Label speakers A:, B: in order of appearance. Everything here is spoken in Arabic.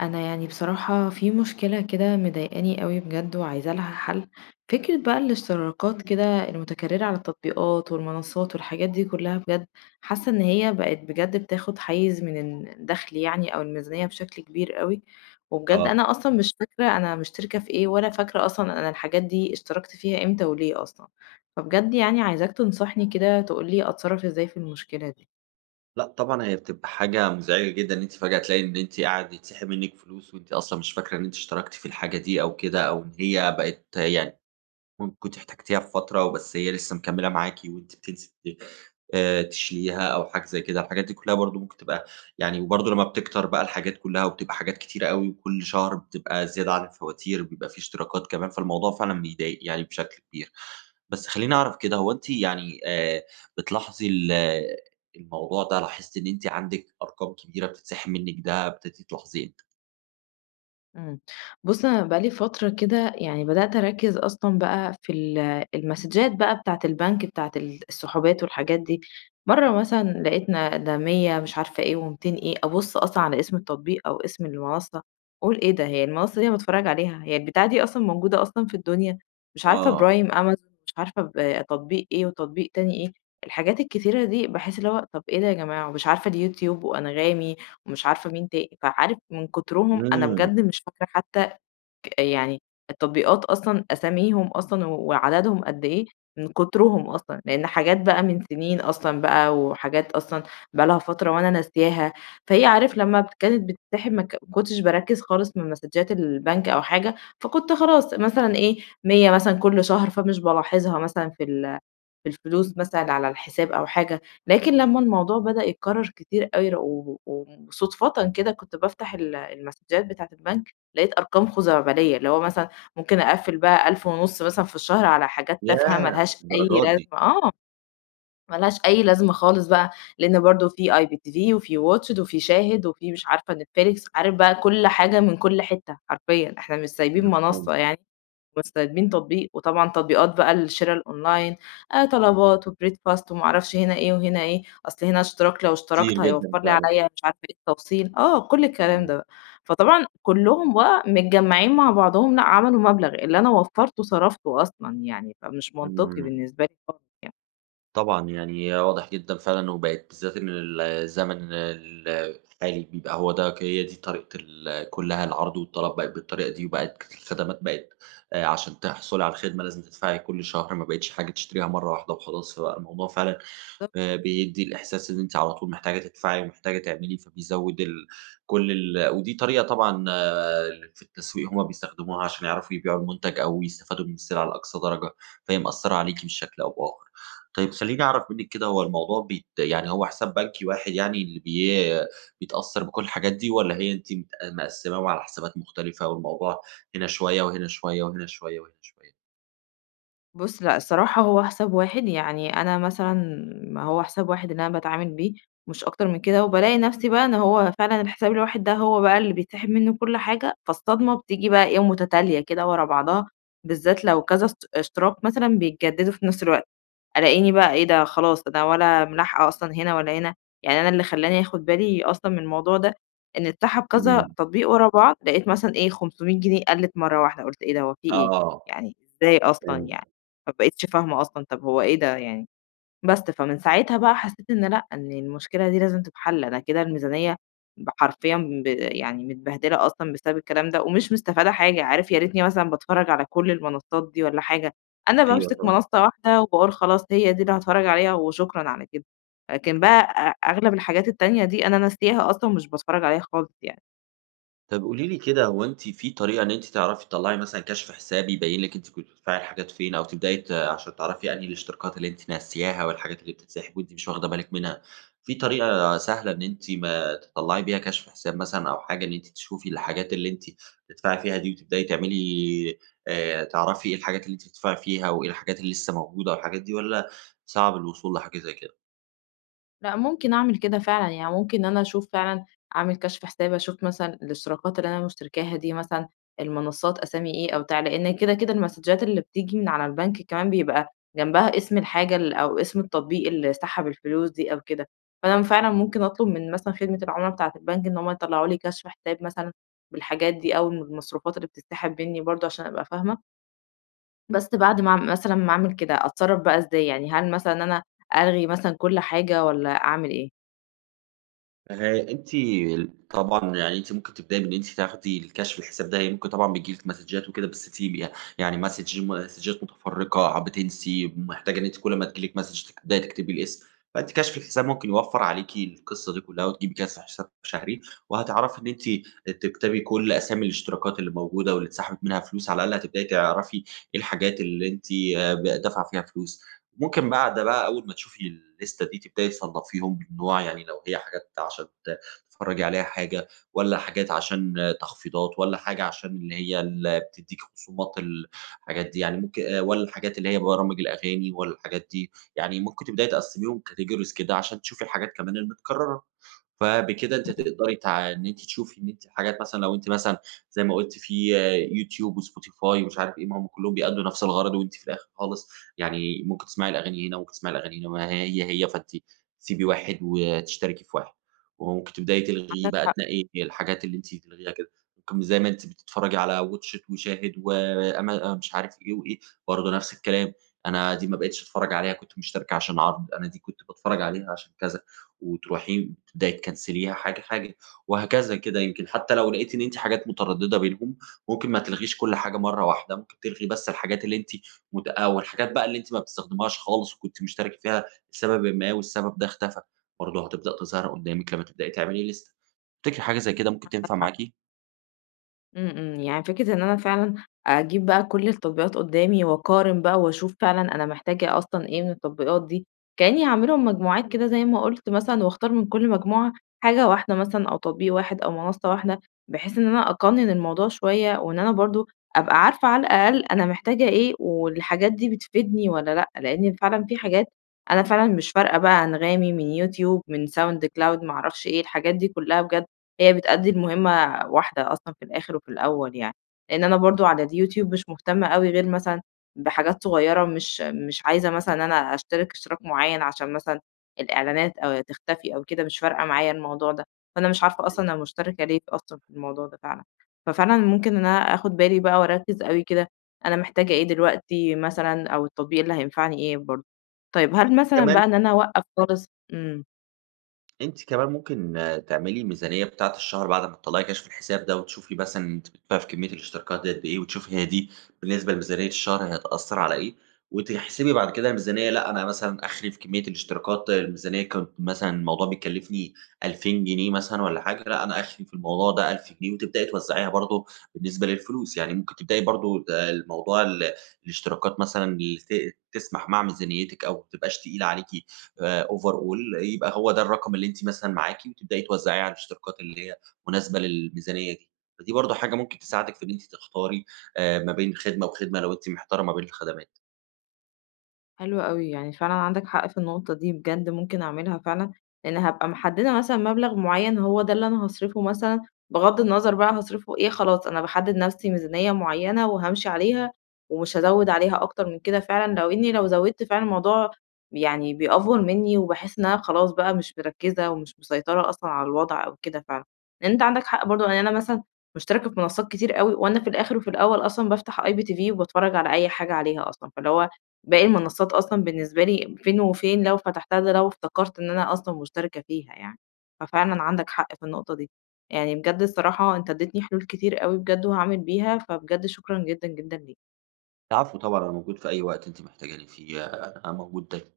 A: أنا يعني بصراحة في مشكلة كده مضايقاني أوي بجد وعايزة لها حَل، فكرة بقى الاشتراكات كده المتكررة على التطبيقات والمنصات والحاجات دي كلها بجد، حاسة إن هي بقت بجد بتاخد حيّز من ال الدخل يعني أو الميزانية بشكل كبير أوي وبجد
B: آه.
A: أنا أصلًا مش فاكرة أنا مشتركة في إيه ولا فاكرة أصلًا أنا الحاجات دي اشتركت فيها امتى وليه أصلًا! فبجد يعني عايزاك تنصحني كده تقول لي أتصرف إزاي في المشكلة دي؟
B: لأ، طبعًا هي بتبقى حاجة مزعجة جدًا إن أنتِ فجأة تلاقي إن أنتِ قاعد يتسحِب منِك فلوس وأنتِ أصلًا مش فاكرة إن أنتِ اشتركتِ في الحاجة دي أو كده أو هي بقت يعني ممكن كنتِ احتاجتيها في فترة وبس هي لسه مكملة معاكِ وأنتِ بتنسي بت آآ تشيليها أو حاجة زي كده، الحاجات دي كلها برضه ممكن تبقى يعني وبرضه لمّا بتكتر بقى الحاجات كلها وبتبقى حاجات كتيرة أوي وكل شهر بتبقى زيادة على الفواتير، بيبقى في اشتراكات كمان، فالموضوع فعلًا بيضايق يعني بشكل كبير. بس خلّيني أعرف كده هو أنتِ يعني آآ بتلاحظي ال الموضوع ده لاحظتِ إن أنتِ عندِك أرقام كبيرة بتتسحب منِك؟ ده ابتديتِ تلاحظيه إمتى؟
A: إمم، بُصّ أنا بقى لي فترة كده، يعني بدأت أركّز أصلًا بقى في ال المسدجات بقى بتاعة البنك بتاعة ال السحوبات والحاجات دي، مَرّة مثلًا لقيتنا ده 100 مش عارفة إيه و200 إيه، أبُصّ أصلًا على اسم التطبيق أو اسم المنصّة، أقول: "إيه ده هي المنصّة دي أنا باتفرّج عليها، هي البتاعة دي أصلًا موجودة أصلًا في الدنيا؟!" مش عارفة
B: آه.
A: برايم أمازون، مش عارفة ب تطبيق إيه وتطبيق تاني إيه، الحاجات الكثيرة دي باحس اللي هو طب إيه ده يا جماعة، ومش عارفة اليوتيوب وأنغامي ومش عارفة مين تا فعارف من كترهم أنا
B: إمم.
A: بجد مش فاكرة حتّى ك يعني التطبيقات أصلًا أساميهم أصلًا وعددهم قد إيه، من كترهم أصلًا، لإن حاجات بقى من سنين أصلًا بقى وحاجات أصلًا بقى لها فترة وأنا ناسياها، فهي عارف لمّا كانت بتتسحب ما ك ما كنتش باركّز خالص من مسدجات البنك أو حاجة، فكنت خلاص مثلًا إيه، 100 مثلًا كلّ شهر فمش بالاحظها مثلًا في ال في الفلوس مثلًا على الحساب أو حاجة، لكن لمّا الموضوع بدأ يتكرّر كتير اوي و وصدفةً كده كنت بافتح ال المسدجات بتاعة البنك، لقيت أرقام خزعبلية، اللي هو مثلًا ممكن أقفل بقى ألف ونُص مثلًا في الشهر على حاجات تافهة ما
B: ياه!
A: لهاش أي
B: للدرجة
A: لازمة
B: دي!
A: آه، ما لهاش أي لازمة خالص بقى، لإن برضه في IPTV وفي Watch it وفي شاهد وفي مش عارفة نتفليكس، عارف بقى كلّ حاجة من كلّ حتّة حرفيًا، إحنا مش سايبين منصّة
B: مفهوم.
A: يعني، مش سايبين تطبيق، وطبعًا تطبيقات بقى الشرا الOnline، آآ طلبات وBreadfast وما أعرفش هنا إيه وهنا إيه، أصل هنا اشتراك لو
B: كتير
A: اشتركت
B: جدًا،
A: هيوفّر لي
B: فعلًا.
A: عليَّ مش عارفة إيه التوصيل، آه كلّ الكلام
B: إمم.
A: ده؛ فطبعًا كلّهم بقى متجمّعين مع بعضهم لأ عملوا مبلغ، اللي أنا وفّرته صرفته أصلًا يعني، فمش منطقي
B: إمم.
A: بالنسبة لي خالص يعني.
B: طبعًا، يعني واضح جدًا فعلًا وبقت بالذات إن ال الزمن ال الحالي بيبقى هو ده ك هي دي طريقة ال كُلّها العرض والطلب بقت بالطريقة دي وبقت الخدمات بقت آآ عشان تحصُلي على الخدمة لازم تدفعي كل شهر، ما بقيتش حاجة تشتريها مرة واحدة وخلاص، فبقي الموضوع فعلًا
A: [unintelligible]
B: آآ بيدّي الإحساس إن أنتِ على طول محتاجة تدفعي ومحتاجة تعملي، فبيزوِّد ال كل ال ودي طريقة طبعًا اللي في التسويق هم بيستخدموها علشان يعرفوا يبيعوا المُنتج أو يستفادوا من السلعة لأقصى درجة، فهي مأثّرة عليكِ بشكل أو بآخَر. طيب خلّيني أعرف منِّك كده هو الموضوع بيت يعني هو حساب بنكي واحد يعني اللي بي بيتأثّر بكل الحاجات دي والّا هي أنتِ مت مقسّماهم على حسابات مختلفة والموضوع هنا شوية وهنا شوية وهنا شوية وهنا شوية؟
A: بُص لأ، الصراحة هو حساب واحد. يعني أنا مثلًا ما هو حساب واحد اللي أنا باتعامل بيه مش أكتر من كده، وبالاقي نفسي بقى إن هو فعلًا الحساب الواحد ده هو بقى اللي بيتسحب منّه كل حاجة، فالصدمة بتيجي بقى إيه، مُتتالية كدة ورا بعضها، بالذات لو كذا است اشتراك مثلًا بيتجدّدوا في نفس الوقت، ألاقيني بقى إيه ده خلاص ده ولا ملاحقة أصلًا هنا ولا هنا، يعني أنا اللي خلّاني آخُد بالي أصلًا من الموضوع ده، إن اتسحب كذا
B: إمم.
A: تطبيق ورا بعض، لقيت مثلًا إيه، 500 جنيه قَلِّت مرّة واحدة، قُلت إيه ده، هو في إيه؟!
B: آه.
A: يعني إزاي أصلًا يعني؟
B: فهمتِك.
A: ما بقيتش فاهمة أصلًا، طَب هو إيه ده يعني؟ بس، فمن ساعتها بقى حسّيت إن لأ، إن المشكلة دي لازم تتحَل، أنا كده الميزانية ب حرفيًا ب يعني متبهدلة أصلًا بسبب الكلام ده ومش مستفادة حاجة، عارف ياريتني مثلًا باتفرّج على كل المنصّات دي والّا حاجة، أنا
B: أيوه
A: بامسك
B: طبعًا.
A: منصّة واحدة وباقول خلاص هي دي اللي هاتفرّج عليها وشكرًا على كده، لكن بقى أ أغلب الحاجات التانية دي، أنا ناسياها أصلًا مش باتفرّج عليها خالص يعني.
B: طب قولي لي كده، هو أنتِ في طريقة إن أنتِ تعرفي تطَلَّعي مثلًا كشف حساب، يبَيِّن لكِ أنتِ كنتِ بتدفعي الحاجات فين؟ أو تبدئي ت عشان تعرفي أنهي الاشتراكات اللي أنتِ ناسياها، والحاجات اللي بتتسحب وأنتِ مش واخدة بالك منها. في طريقة سهلة إن أنتِ ما تطلعي بيها كشف حساب مثلًا أو حاجة إن أنتِ تشوفي الحاجات اللي أنتِ بتدفعي فيها دي، وتبدئي تعملي آآ، تعرفي إيه الحاجات اللي أنتِ بتدفعي فيها، وإإيه الحاجات اللي لسه موجودة، والحاجات دي، والَّا صعب الوصول لحاجة زي كده؟
A: لأ، ممكن أعمل كده فعلًا، يعني ممكن أنا أشوف فعلًا أعمل كشف حساب، أشوف مثلًا الإشتراكات اللي أنا مشتركاها دي مثلًا، المنصات أسامي إيه أو بتاع. لأن كده، كده المسدچات اللي بتيجي من على البنك كمان بيبقى جنبها اسم الحاجة ال أو اسم التطبيق اللي سحب الفلوس دي أو كده، فأنا فعلًا ممكن أطلب من مثلًا خدمة العُمَلا بتاعت البنك إن هم يطلعوا لي كشف حساب مثلًا بالحاجات دي، أو المَ المصروفات اللي بتتسحب منّي برضه عشان أبقى فاهمة. بس بعد ما أعْم مثلًا ما أعمل كده أتصرف بقى إزاي؟ يعني هل مثلًا أنا ألغي مثلًا كل حاجة، والَّا أعمل إيه؟
B: أه أنتِ طبعًا يعني أنتِ ممكن تبدئي إن أنتِ تاخدي الكشف الحساب ده، يعني ممكن طبعًا بيجِي لكِ مسدچات وكده، بس تيجي يعني مسدچ مسدچات مُتفرقة، بتنسي ومحتاجة إن أنتِ كل أما تيجِي لكِ مسدچ تبدئي تكتبي الاسم. فأنتِ كشف الحساب ممكن يوفّر عليكِ القصة دي كلها، وتجيبي كشف حساب شهري، وهتعرفي إن أنتِ تكتبي كل أسامي الاشتراكات اللي موجودة واللي اتسحبت منها فلوس، على الأقل هتبدئي تعرفي إيه الحاجات اللي أنتِ ب دافعة فيها فلوس، ممكن بعد بقى أول ما تشوفي اللِيسْتَة دي تبدئي تصنَّفيهم بالنوع يعني، لو هي حاجات عشان تتفرجي عليها حاجة، والَّا حاجات عشان تخفيضات؟ والَّا حاجة عشان اللي هي اللي بتديكِ خصومات الحاجات دي يعني ممكن، والَّا الحاجات اللي هي برامج الأغاني، والَّا الحاجات دي يعني، ممكن تبدئي تقسِّميهم categories كده عشان تشوفي الحاجات كمان المتكررة. فبكده أنتِ
A: امم.
B: هتقدري تع إن أنتِ تشوفي إن أنتِ حاجات مثلًا لو أنتِ مثلًا زي ما قُلْتِ في Youtube وSpotify ومش عارف إيه، ما هم كلهم بيأدُّوا نَفْس الغَرض، وأنتِ في الآخر خالص يعني ممكن تسمعي الأغاني هنا، ممكن تسمعي الأغاني هنا ما هي هي فأنتِ سيبي واحد وتشتركي في واحد، وممكن تبدئي تلغي
A: عندك
B: بقى
A: حق.
B: تنقِّي الحاجات اللي أنتِ تلغيها كده ممكن زي ما أنتِ بتتفرجي على Watchit وShahid وأما مش عارف إيه، وإيه برضه نفس الكلام، أنا دي ما بقيتش أتفرج عليها كنت مشتركة عشان عرض، أنا دي كنت باتفرج عليها عشان كذا، وتروحي تبدئي تكنسليها حاجة، حاجة وهكذا كده. يمكن حتى لو لقيتي إن أنتِ حاجات مترددة بينهم، ممكن ما تلغيش كل حاجة مرّة واحدة ممكن تلغي بس الحاجات اللي أنتِ مت آآ، والحاجات بقى اللي أنتِ ما بتستخدميهاش خالص، وكنتِ مشتركة فيها لسببٍ ما والسبب ده اختفى، برضه هتبدأ تظهر قدّامِك لما تبدئي تعملي لِيسْتَة. تفتكري حاجة زي كده ممكن
A: عندك
B: تنفع
A: حق.
B: معاكِ؟
A: إمم، إمم. يعني فكرة إن أنا فعلًا أجيب بقى كل التطبيقات قُدّامي وأقارن بقى وأشوف فعلًا أنا محتاجة أصلًا إيه من التطبيقات دي، كإنّي هاعملهم مجموعات كده زي ما قُلت مثلًا وأختار من كل مجموعة حاجة واحدة مثلًا أو تطبيق واحد أو منصّة واحدة، بحيث إن أنا أقَنِّن الموضوع شوية وإن أنا برضه أبقى عارفة على الأقل أنا محتاجة إيه والحاجات دي بتفيدني والّا لأ. لإنّي فعلًا في حاجات أنا فعلًا مش فارقة بقى أنغامي من يوتيوب من sound cloud ما أعرفش إيه، الحاجات دي كُلّها بجد، هي بتؤدّي المهمة واحدة أصلًا في الآخِر وفي الأول يعني. لإن أنا برضه على اليوتيوب مش مهتمة أوي غير مثلًا بحاجات صغيرة ومش مش عايزة مثلًا أنا أشترِك اشتراك معيّن عشان مثلًا الإعلانات آآ تختفي أو كده مش فارقة معايا الموضوع ده. فأنا مش عارفة
B: [unintelligible]
A: أصلًا أنا مُشتَرِكة ليه أصلًا في الموضوع ده فعلًا. ففعلًا ممكن إن أنا آخُد بالي بقى وأركِّز أوي كده، أنا محتاجة إيه دلوقتي مثلًا أو التطبيق اللي هينفعني إيه برضه. طيب، هل مثلًا
B: كمان
A: بقى إن أنا أوقّف خالص إمم.
B: أنتِ كمان ممكن تعملي ميزانية بتاعة الشهر بعد ما تطلّعي كَشْف الحساب ده وتشوفي مثلًا أنتِ بتدفعي في كمّية الاشتراكات ديّة قَد إيه وتشوفي هي دي بالنسبة لميزانية الشهر هتأثّر على إيه وتحسبي بعد كده الميزانية لأ، أنا مثلًا أَخري في كمّية الاشتراكات الميزانية ك مثلًا الموضوع بيكلّفني 2000 جنيه مثلًا والّا حاجة، فلأ أنا أخري في الموضوع ده 1000 جنيه وتبدئي توّزعيها برضه بالنسبة للفلوس. يعني ممكن تبدئي برضه ده الموضوع ال الاشتراكات مثلًا اللي ت تسْمَح مع ميزانيتِك أو ما تبقاش تقيلة عليكِ آآ overall، يبقى هو ده الرقم اللي أنتِ مثلًا معاكِ وتبدئي توزَّعيه على الاشتراكات اللي هي مناسبة للميزانية دي. فدي برضه حاجة ممكن تساعدِك في إن أنتِ تختاري آآ ما بين خدمة وخدمة لو أنتِ مِحتارة ما بين الخَدَمات.
A: حلو أوي، يعني فعلًا عندك حق في النقطة دي بجد ممكن أعملها فعلًا، لإن هابقى محدّدة مثلًا مبلغ معيّن هو ده اللي أنا هاصرِفه مثلًا بِغَض النظر بقى هاصرِفه إيه خلاص، أنا باحدّد نَفْسي ميزانية معيّنة وهامشي عليها ومش هازوِّد عليها أكتر من كده فعلًا لو إنّي لو زوِّدت فعلًا الموضوع يعني بيأفور منّي وباحِس إن أنا خلاص بقى مش مركِّزة ومش مسيطرة أصلًا على الوضع أو كده فعلًا. لإن أنت عندك حق برضه، يعني أنا مثلًا مُشتَرِكة في منصّات كتير أوي وأنا في الآخِر وفي الأول أصلًا بافتح IPTV وباتفرّج على أي حاجة عليها أصلًا، فاللي هو باقي المنصّات أصلًا بالنسبة ليّا فين وفين لو فتحتها ده لو افتكرت إن أنا أصلًا مُشتَرِكة فيها يعني، ففعلًا عندك حق في النقطة دي. يعني بجد الصراحة أنت ادّتني حلول كتير أوي بجد وهاعمل بيها، فبجد شكرًا جدًا، جدًا ليك.
B: العفو طبعًا، أنا موجود في أي وقت أنتِ محتاجاني فيه، أنا موجود داي